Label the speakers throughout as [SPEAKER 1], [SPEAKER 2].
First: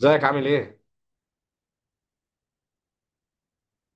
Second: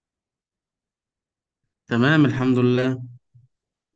[SPEAKER 1] ازيك عامل ايه؟
[SPEAKER 2] تمام الحمد لله.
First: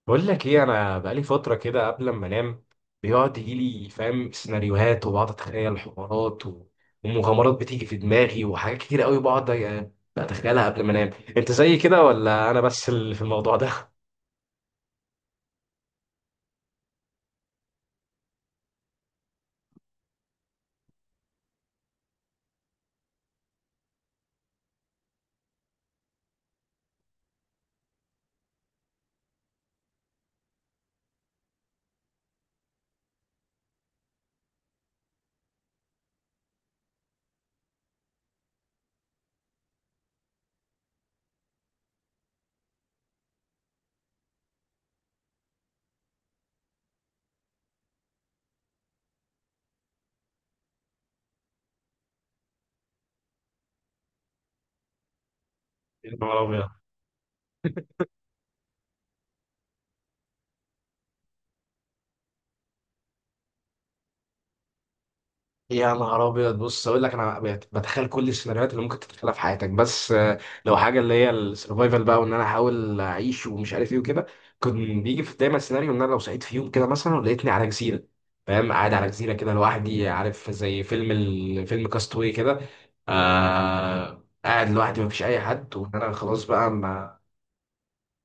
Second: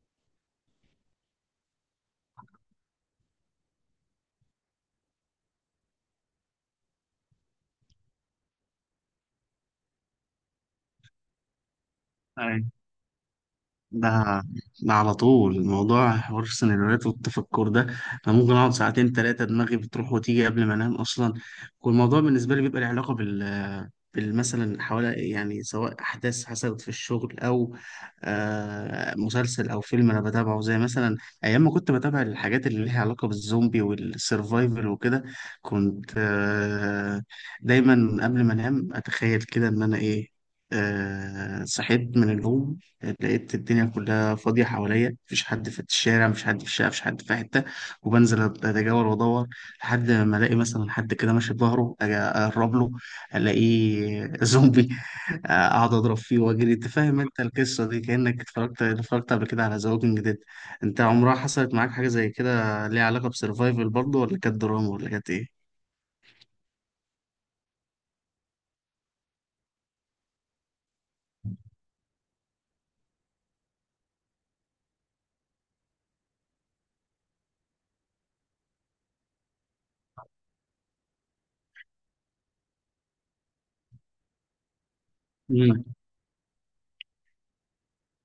[SPEAKER 1] بقول لك ايه، انا بقالي فتره كده قبل ما انام بيقعد يجي لي، فاهم، سيناريوهات وبقعد اتخيل حوارات ومغامرات بتيجي في دماغي وحاجات كتير قوي بقعد بتخيلها قبل ما انام. انت زي كده ولا انا
[SPEAKER 2] أي.
[SPEAKER 1] بس اللي في الموضوع ده؟
[SPEAKER 2] ده ده على طول الموضوع حوار السيناريوهات والتفكر ده. انا ممكن اقعد ساعتين ثلاثه، دماغي بتروح وتيجي قبل ما انام اصلا. والموضوع بالنسبه لي بيبقى له علاقه بالمثلا حوالي، يعني سواء احداث حصلت في الشغل او مسلسل او فيلم انا بتابعه. زي مثلا ايام ما كنت بتابع الحاجات اللي ليها علاقه بالزومبي والسرفايفل وكده، كنت دايما قبل ما انام اتخيل كده ان انا ايه، صحيت من النوم، لقيت الدنيا كلها فاضية حواليا، مفيش حد في الشارع، مفيش حد في الشقة، مفيش حد في حتة، وبنزل أتجول وأدور لحد ما ألاقي مثلا حد كده ماشي بظهره، أجي أقرب له ألاقيه زومبي أقعد
[SPEAKER 1] يا
[SPEAKER 2] أضرب
[SPEAKER 1] نهار
[SPEAKER 2] فيه
[SPEAKER 1] أبيض.
[SPEAKER 2] وأجري. أنت فاهم أنت القصة دي، كأنك اتفرجت قبل كده على ذا ووكينج ديد. أنت عمرها حصلت معاك حاجة زي كده ليها علاقة بسرفايفل برضه، ولا كانت دراما ولا كانت إيه؟
[SPEAKER 1] يا نهار ابيض، بص اقول لك، انا بتخيل كل السيناريوهات اللي ممكن تتخيلها في حياتك، بس لو حاجه اللي هي السرفايفل بقى، وان انا احاول اعيش ومش عارف ايه وكده. كان بيجي في دايما سيناريو ان انا لو صحيت في يوم كده مثلا ولقيتني على جزيره، فاهم، قاعد على جزيره كده لوحدي، عارف زي فيلم فيلم كاستوي كده. قاعد لوحدي مفيش اي حد
[SPEAKER 2] مم.
[SPEAKER 1] وان انا خلاص بقى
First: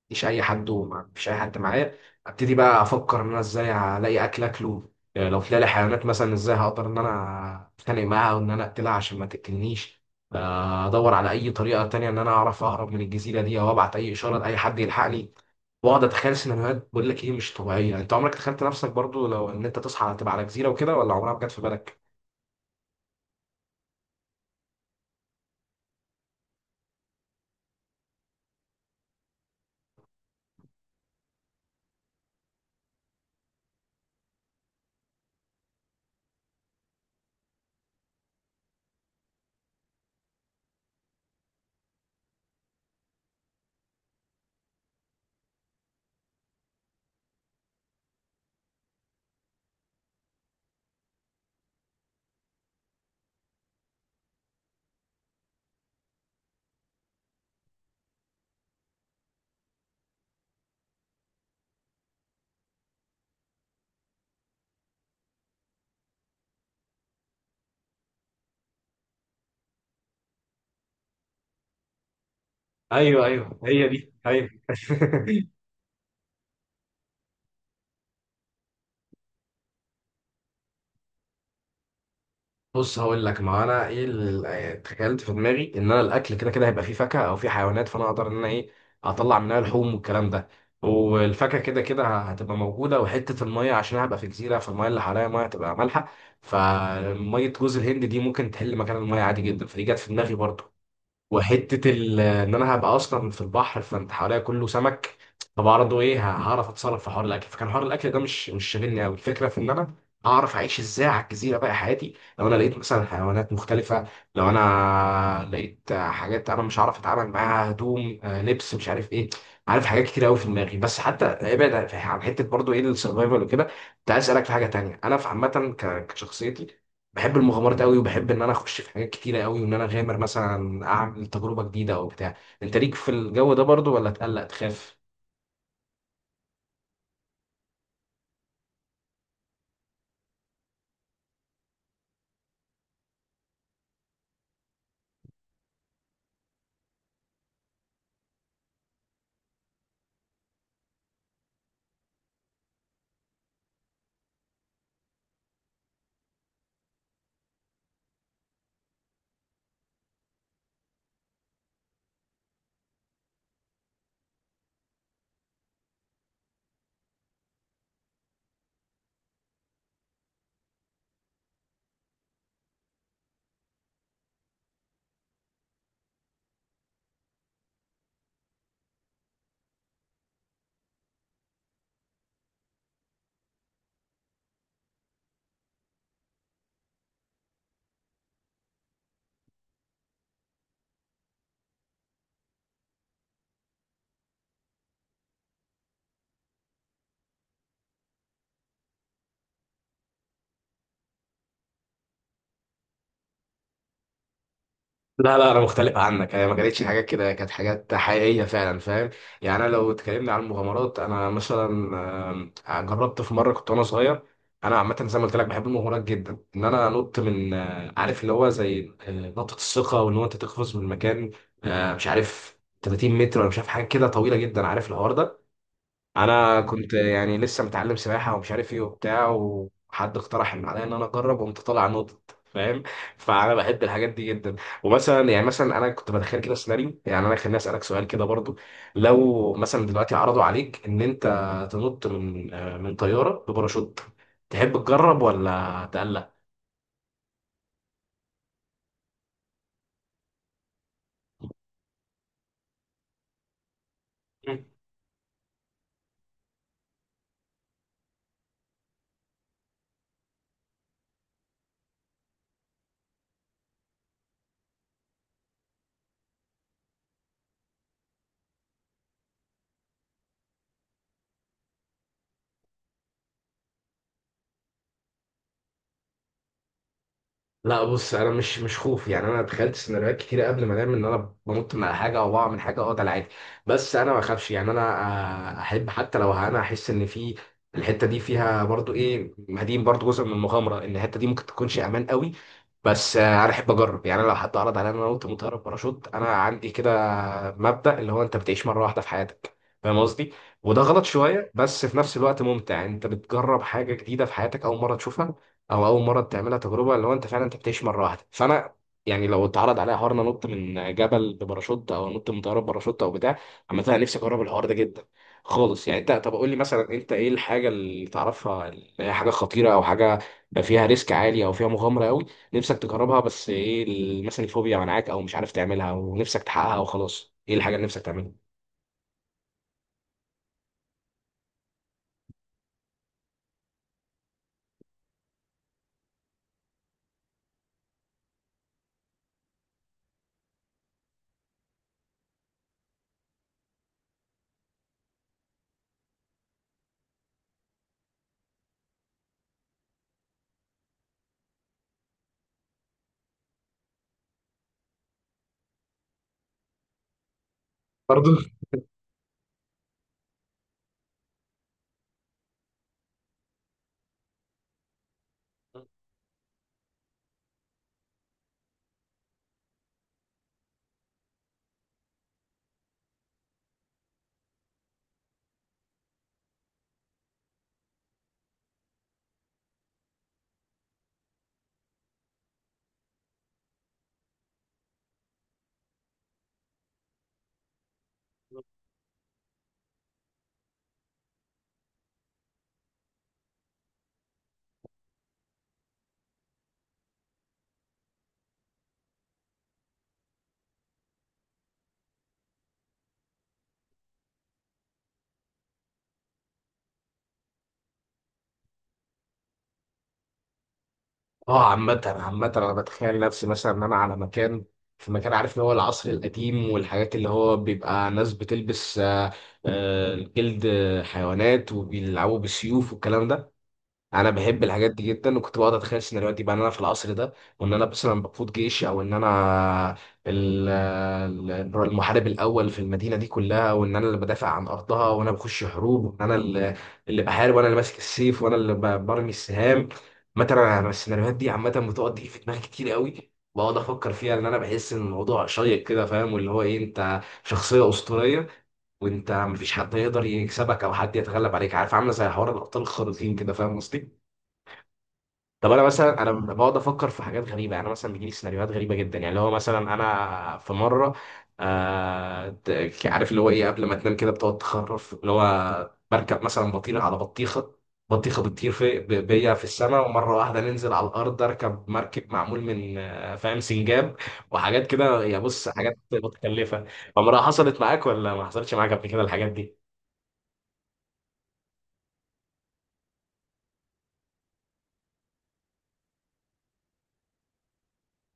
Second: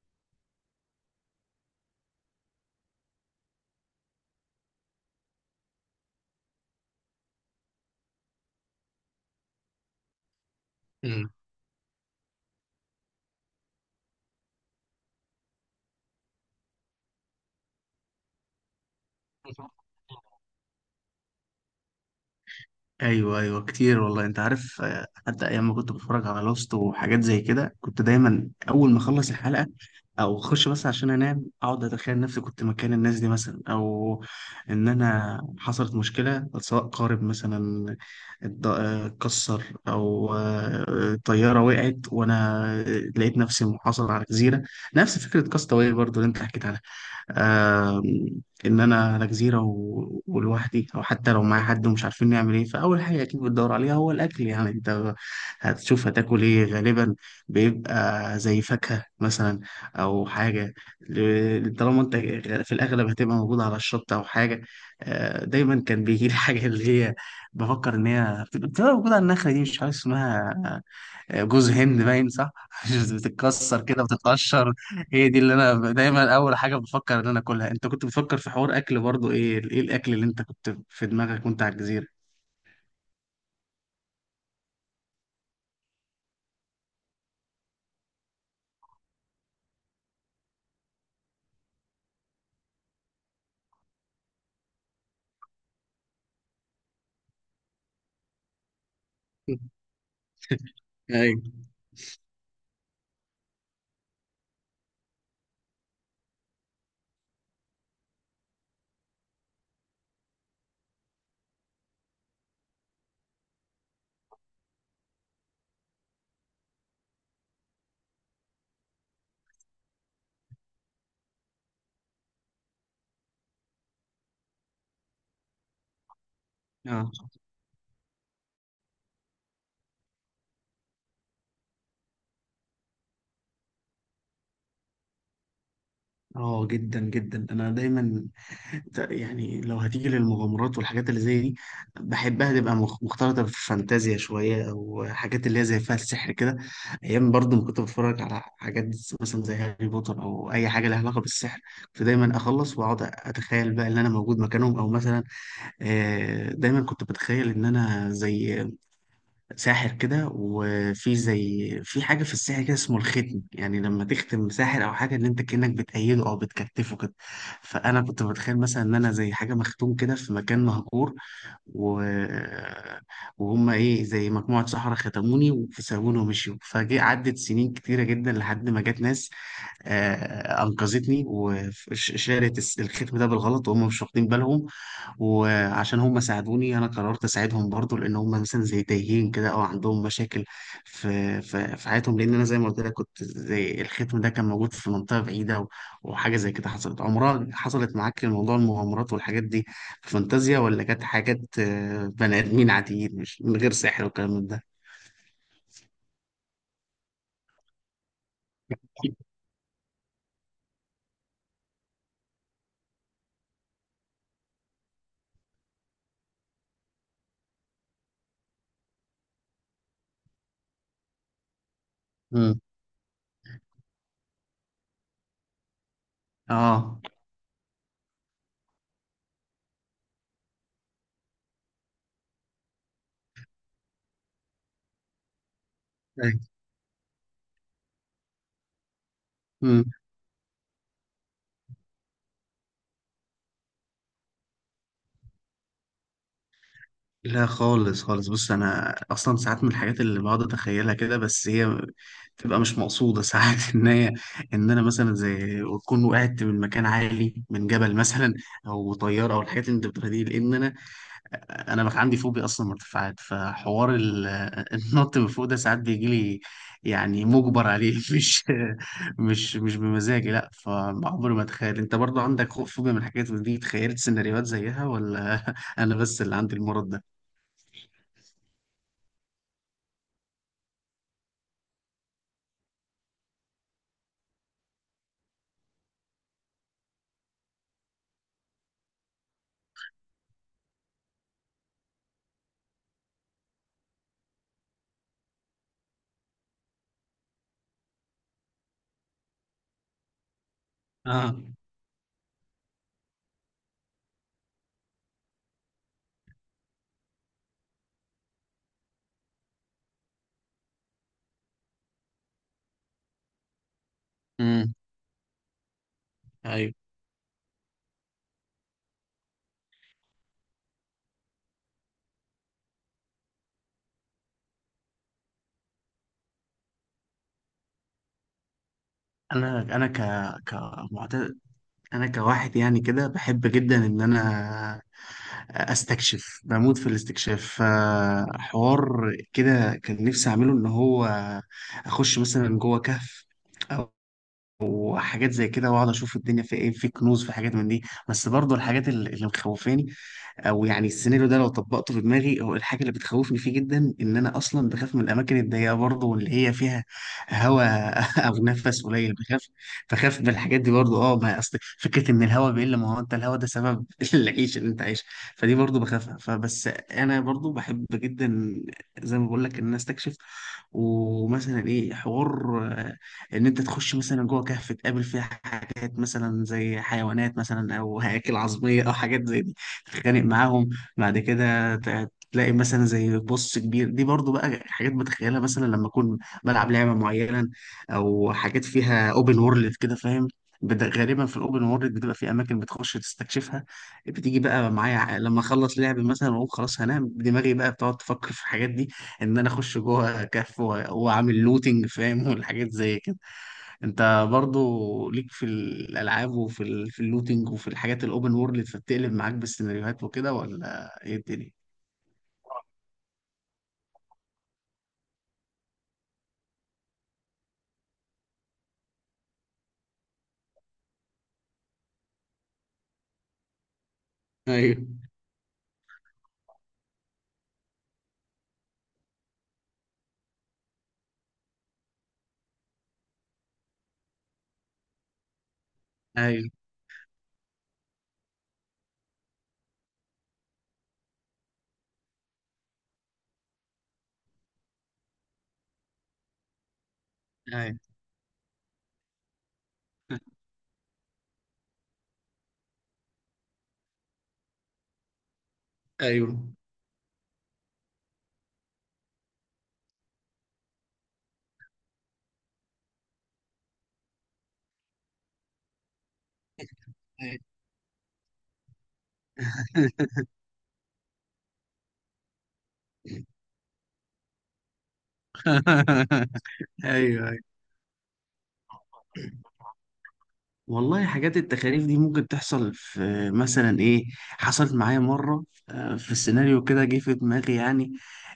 [SPEAKER 1] مفيش اي حد ومفيش اي حد معايا. ابتدي بقى افكر ان انا ازاي الاقي اكل اكله. لو طلع لي حيوانات مثلا ازاي هقدر ان انا اتخانق معاها وان انا اقتلها عشان ما تقتلنيش. ادور على
[SPEAKER 2] مم.
[SPEAKER 1] اي طريقه تانية ان انا اعرف اهرب من الجزيره دي، او ابعت اي اشاره لاي حد يلحقني، واقعد اتخيل سيناريوهات. بقول لك ايه مش طبيعيه، انت عمرك تخيلت نفسك برضو لو ان انت تصحى تبقى على جزيره وكده، ولا عمرها ما جت في بالك؟
[SPEAKER 2] ايوه ايوه كتير والله، انت عارف، حتى ايام ما كنت بتفرج على لوست وحاجات زي كده، كنت دايما اول ما اخلص الحلقه او اخش بس عشان انام، اقعد اتخيل نفسي كنت مكان الناس دي مثلا، او ان انا حصلت مشكله سواء قارب مثلا اتكسر او طياره وقعت وانا لقيت نفسي محاصر على جزيره، نفس فكره كاستاوي برضو اللي انت حكيت عنها. ان انا على جزيره ولوحدي، او حتى لو معايا حد ومش عارفين نعمل ايه، فاول حاجه اكيد بتدور عليها هو الاكل. يعني انت هتشوف هتاكل ايه غالبا، بيبقى زي فاكهه مثلا او حاجه، طالما انت في الاغلب هتبقى موجود على الشط او حاجه. دايما كان بيجي لي حاجه اللي هي بفكر ان هي بتبقى موجوده على النخله دي، مش عارف اسمها، جوز هند باين صح
[SPEAKER 1] ايوه ايوه،
[SPEAKER 2] بتتكسر
[SPEAKER 1] هي
[SPEAKER 2] كده
[SPEAKER 1] دي، ايوه.
[SPEAKER 2] بتتقشر. هي دي اللي انا دايما اول حاجه بفكر ان انا اكلها. انت كنت بتفكر في حوار اكل برضو؟ ايه ايه الاكل اللي انت كنت في دماغك وانت على الجزيره؟
[SPEAKER 1] بص هقول لك، ما انا ايه اللي تخيلت في دماغي، ان انا الاكل كده كده هيبقى فيه فاكهه او فيه حيوانات، فانا اقدر ان انا ايه، اطلع منها لحوم والكلام ده، والفاكهه كده كده هتبقى موجوده. وحته الميه، عشان أنا هبقى في جزيره فالميه اللي حواليا ميه هتبقى مالحه، فميه جوز الهند دي ممكن تحل مكان الميه عادي جدا، فدي جت في دماغي برضو.
[SPEAKER 2] ايوه.
[SPEAKER 1] ان انا هبقى اصلا في البحر فانت حواليا كله سمك، فبرضه ايه، هعرف اتصرف في حوار الاكل. فكان حوار الاكل ده مش شاغلني قوي، الفكره في ان انا اعرف اعيش ازاي على الجزيره بقى حياتي، لو انا لقيت مثلا حيوانات مختلفه، لو انا لقيت حاجات انا مش عارف اتعامل معاها، هدوم، لبس، مش عارف ايه، عارف، حاجات كتير قوي في دماغي. بس حتى ابعد عن حته برضه ايه السرفايفل وكده، كنت عايز اسالك في حاجه تانيه. انا في عامه، كشخصيتي،
[SPEAKER 2] اه،
[SPEAKER 1] بحب المغامرات قوي، وبحب ان انا اخش في حاجات كتيره قوي وان انا اغامر، مثلا اعمل تجربه جديده او بتاع. انت ليك في الجو ده برضو، ولا تقلق تخاف؟
[SPEAKER 2] اه جدا جدا. انا دايما يعني لو هتيجي للمغامرات والحاجات اللي زي دي، بحبها تبقى مختلطه بالفانتازيا شويه، او حاجات اللي هي زي فيها السحر كده. ايام برضه ما كنت بتفرج على حاجات مثلا زي هاري بوتر او اي حاجه لها علاقه بالسحر، كنت دايما اخلص واقعد اتخيل بقى ان انا موجود مكانهم، او مثلا دايما كنت بتخيل ان انا زي ساحر كده، وفي زي في حاجة في السحر كده اسمه الختم، يعني لما تختم ساحر أو حاجة، إن أنت كأنك بتأيده أو بتكتفه كده. فأنا كنت بتخيل مثلا إن أنا زي حاجة مختوم كده في مكان مهجور، و... وهم إيه زي مجموعة سحرة ختموني وسابوني ومشيوا، فجي عدت سنين كتيرة جدا لحد ما جت ناس أنقذتني وشالت الختم ده بالغلط وهم مش واخدين بالهم. وعشان هم ساعدوني انا قررت اساعدهم برضو، لان هم مثلا زي تايهين كده او عندهم مشاكل في في حياتهم، لان انا زي ما قلت لك كنت زي الختم ده كان موجود في منطقه بعيده، وحاجه زي كده. حصلت عمرها حصلت معاك موضوع المغامرات والحاجات دي في فانتازيا، ولا كانت حاجات بني ادمين عاديين مش من غير سحر والكلام من ده؟
[SPEAKER 1] لا، انا مختلف عنك، هي ما كانتش حاجات كده، كانت حاجات حقيقيه فعلا، فاهم، يعني انا لو اتكلمنا عن المغامرات، انا مثلا، جربت في مره كنت وانا صغير. انا عامه زي ما قلت لك بحب المغامرات جدا، ان انا انط من عارف اللي هو زي نقطه الثقه، وان هو انت تقفز من مكان مش عارف
[SPEAKER 2] امم.
[SPEAKER 1] 30 متر، ولا مش عارف، حاجه كده طويله جدا، عارف الحوار ده. انا كنت
[SPEAKER 2] اه.
[SPEAKER 1] يعني لسه متعلم سباحه ومش عارف ايه وبتاع، وحد اقترح ان عليا ان انا اجرب، وقمت طالع نطت، فاهم. فانا بحب الحاجات دي جدا. ومثلا يعني، مثلا انا كنت بتخيل كده سيناريو، يعني انا خليني اسالك سؤال كده برضو، لو
[SPEAKER 2] أيوة.
[SPEAKER 1] مثلا دلوقتي عرضوا عليك ان انت تنط من من طياره بباراشوت، تحب تجرب ولا تقلق؟
[SPEAKER 2] لا خالص خالص. بص انا اصلا ساعات من الحاجات اللي بقعد اتخيلها كده، بس هي تبقى مش مقصوده ساعات ان هي، ان انا مثلا زي اكون وقعت من مكان عالي من جبل مثلا، او طياره، او الحاجات اللي انت بتقولها دي، لان انا انا بقى عندي فوبيا اصلا مرتفعات، فحوار النط من فوق ده ساعات بيجي لي يعني مجبر عليه مش مش بمزاجي لا. فعمري ما اتخيل. انت برضو عندك خوف فوبيا من الحاجات دي، تخيلت سيناريوهات زيها ولا انا بس اللي عندي المرض ده؟
[SPEAKER 1] لا، بص انا مش خوف، يعني انا تخيلت سيناريوهات كتير قبل ما انام ان انا بنط من على حاجه او بقع من حاجه، اه ده العادي. بس انا ما بخافش، يعني انا احب، حتى لو انا احس ان في الحته دي فيها برضو ايه، مدين برضو جزء من المغامره ان الحته دي ممكن تكونش امان قوي، بس انا احب اجرب. يعني انا لو حد عرض عليا ان انا انط من طياره باراشوت، انا عندي كده مبدا اللي هو انت بتعيش مره واحده في حياتك، فاهم قصدي. وده غلط
[SPEAKER 2] اه.
[SPEAKER 1] شويه، بس في نفس الوقت ممتع، يعني انت بتجرب حاجه جديده في حياتك، اول مره تشوفها او اول مره تعملها، تجربه اللي هو انت فعلا انت بتعيش مره واحده. فانا يعني لو اتعرض عليا حوار إن انا نط من جبل بباراشوت او نط من طياره بباراشوت او بتاع، عامه انا نفسي اجرب الحوار ده
[SPEAKER 2] امم.
[SPEAKER 1] جدا خالص. يعني انت، طب قول لي
[SPEAKER 2] ايوه.
[SPEAKER 1] مثلا، انت ايه الحاجه اللي تعرفها اللي هي حاجه خطيره، او حاجه فيها ريسك عالي، او فيها مغامره قوي، نفسك تجربها، بس ايه مثلا الفوبيا منعاك، او مش عارف تعملها ونفسك تحققها وخلاص؟ ايه الحاجه اللي نفسك تعملها
[SPEAKER 2] انا كمعتاد، انا كواحد يعني كده بحب جدا ان انا استكشف، بموت في الاستكشاف. فحوار كده كان نفسي اعمله، ان هو اخش مثلا جوه كهف او وحاجات زي كده واقعد اشوف الدنيا في ايه، في كنوز، في حاجات من دي. بس برضو الحاجات اللي مخوفاني، او يعني السيناريو ده لو طبقته في دماغي، هو الحاجه اللي بتخوفني فيه جدا ان انا اصلا بخاف من الاماكن الضيقه برضه، واللي هي فيها هواء
[SPEAKER 1] برضه؟
[SPEAKER 2] او نفس قليل، بخاف. بخاف من الحاجات دي برضه. اه، ما اصل فكره ان الهواء بيقل، ما هو انت الهواء ده سبب العيش اللي انت عايش. فدي برضه بخافها. فبس انا برضه بحب جدا زي ما بقول لك ان انا استكشف، ومثلا ايه حوار آه، ان انت تخش مثلا جوه كهف، تقابل فيها حاجات مثلا زي حيوانات مثلا، او هياكل عظميه، او حاجات زي دي تتخانق معاهم. بعد كده تلاقي مثلا زي بص كبير. دي برضو بقى حاجات بتخيلها مثلا لما اكون بلعب لعبه معينه، او حاجات فيها اوبن وورلد كده فاهم، غالبا في الاوبن وورلد بتبقى في اماكن بتخش تستكشفها، بتيجي بقى معايا لما اخلص لعب مثلا واقول خلاص هنام، دماغي بقى بتقعد تفكر في الحاجات دي، ان انا اخش جوه كهف واعمل لوتنج فاهم، والحاجات زي كده. انت برضو ليك في الالعاب وفي في اللوتينج وفي الحاجات الاوبن وورلد، فبتقلب معاك بالسيناريوهات وكده ولا ايه الدنيا؟
[SPEAKER 1] اه عامة عامة، انا بتخيل نفسي مثلا ان انا على مكان، في مكان، عارف اللي هو العصر القديم والحاجات اللي هو بيبقى ناس بتلبس جلد حيوانات وبيلعبوا بالسيوف والكلام ده. انا بحب
[SPEAKER 2] ايوه
[SPEAKER 1] الحاجات دي جدا، وكنت بقعد اتخيل سيناريوهات بقى ان انا في العصر ده، وان انا مثلا بقود جيش، او ان انا ال- المحارب الاول في المدينه دي كلها، وان انا اللي بدافع عن ارضها، وانا بخش حروب، وان انا
[SPEAKER 2] ايوه.
[SPEAKER 1] اللي بحارب، وانا اللي ماسك السيف، وانا اللي برمي السهام. مثلا انا السيناريوهات دي عامه بتقعد تيجي في دماغي كتير قوي، بقعد افكر فيها لان انا بحس ان الموضوع شيق كده، فاهم، واللي هو ايه، انت
[SPEAKER 2] ايوه
[SPEAKER 1] شخصيه اسطوريه، وانت مفيش حد يقدر يكسبك او حد يتغلب عليك، عارف، عامله زي حوار الابطال الخارقين كده، فاهم قصدي. طب انا مثلا انا
[SPEAKER 2] ايوه.
[SPEAKER 1] بقعد افكر في حاجات غريبه، يعني أنا مثلا بيجي لي سيناريوهات غريبه جدا، يعني اللي هو مثلا انا في مره، عارف اللي هو ايه، قبل ما تنام كده بتقعد تخرف، اللي هو بركب مثلا بطيخه على بطيخه، بطيخه بتطير في بيا في السماء، ومره واحده ننزل على الارض اركب مركب معمول من فاهم سنجاب وحاجات كده، يا بص حاجات متكلفه.
[SPEAKER 2] ايوه ايوه
[SPEAKER 1] عمرها حصلت معاك ولا ما حصلتش معاك قبل كده الحاجات دي؟
[SPEAKER 2] والله. حاجات التخاريف دي ممكن تحصل، في مثلا ايه حصلت معايا مرة في السيناريو كده جه في دماغي يعني،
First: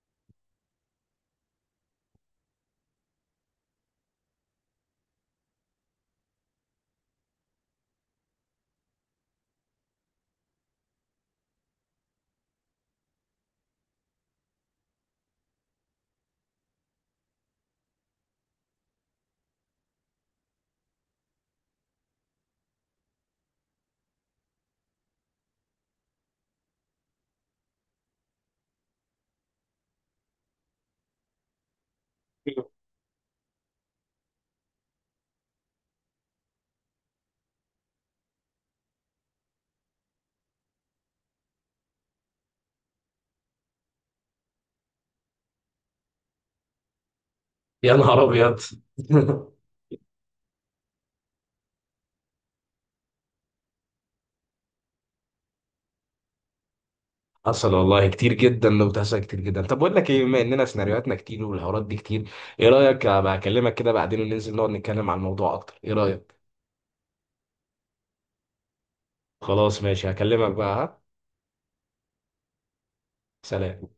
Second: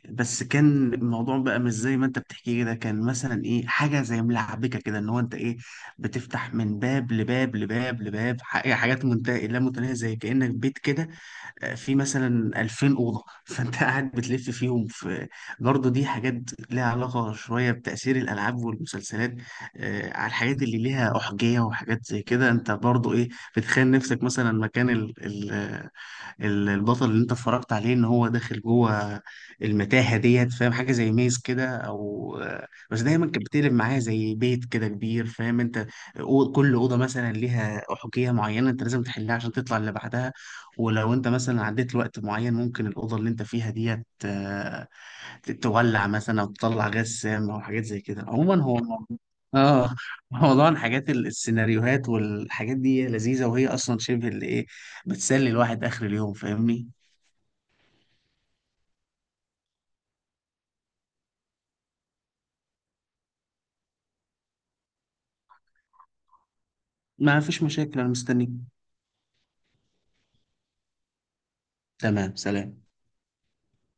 [SPEAKER 2] بس كان الموضوع بقى مش زي ما انت بتحكي كده، كان مثلا ايه حاجة زي ملعبكة كده، ان هو انت ايه بتفتح من باب لباب لباب لباب ح- إيه، حاجات منتهية لا متناهية، زي كأنك بيت كده في مثلا 2000 أوضة فانت قاعد بتلف فيهم في. برضه دي حاجات ليها علاقة شوية بتأثير الألعاب والمسلسلات على الحاجات اللي ليها أحجية وحاجات زي كده. انت برضو ايه بتخيل نفسك مثلا مكان البطل اللي انت اتفرجت عليه ان هو داخل جوه المتاهة ديت فاهم، حاجة زي ميز كده، او بس دايما كانت بتقلب معايا زي بيت كده كبير فاهم انت، كل أوضة مثلا ليها أحجية معينة انت لازم تحلها عشان تطلع اللي بعدها، ولو انت مثلا عديت لوقت معين ممكن الأوضة اللي انت فيها ديت تولع مثلا او تطلع غاز سام او حاجات
[SPEAKER 1] يا
[SPEAKER 2] زي كده.
[SPEAKER 1] نهار ابيض.
[SPEAKER 2] عموما هو اه موضوع الحاجات السيناريوهات والحاجات دي لذيذة، وهي أصلا شبه اللي إيه بتسلي الواحد آخر اليوم، فاهمني؟
[SPEAKER 1] حصل والله كتير جدا، لو بتحصل كتير جدا. طب بقول لك ايه، بما اننا سيناريوهاتنا كتير والحوارات دي كتير، ايه رايك ابقى اكلمك كده بعدين وننزل نقعد نتكلم عن الموضوع اكتر؟ ايه رايك؟
[SPEAKER 2] ما فيش مشاكل، أنا مستنيك.
[SPEAKER 1] خلاص ماشي، هكلمك بقى. ها
[SPEAKER 2] تمام، سلام.
[SPEAKER 1] سلام.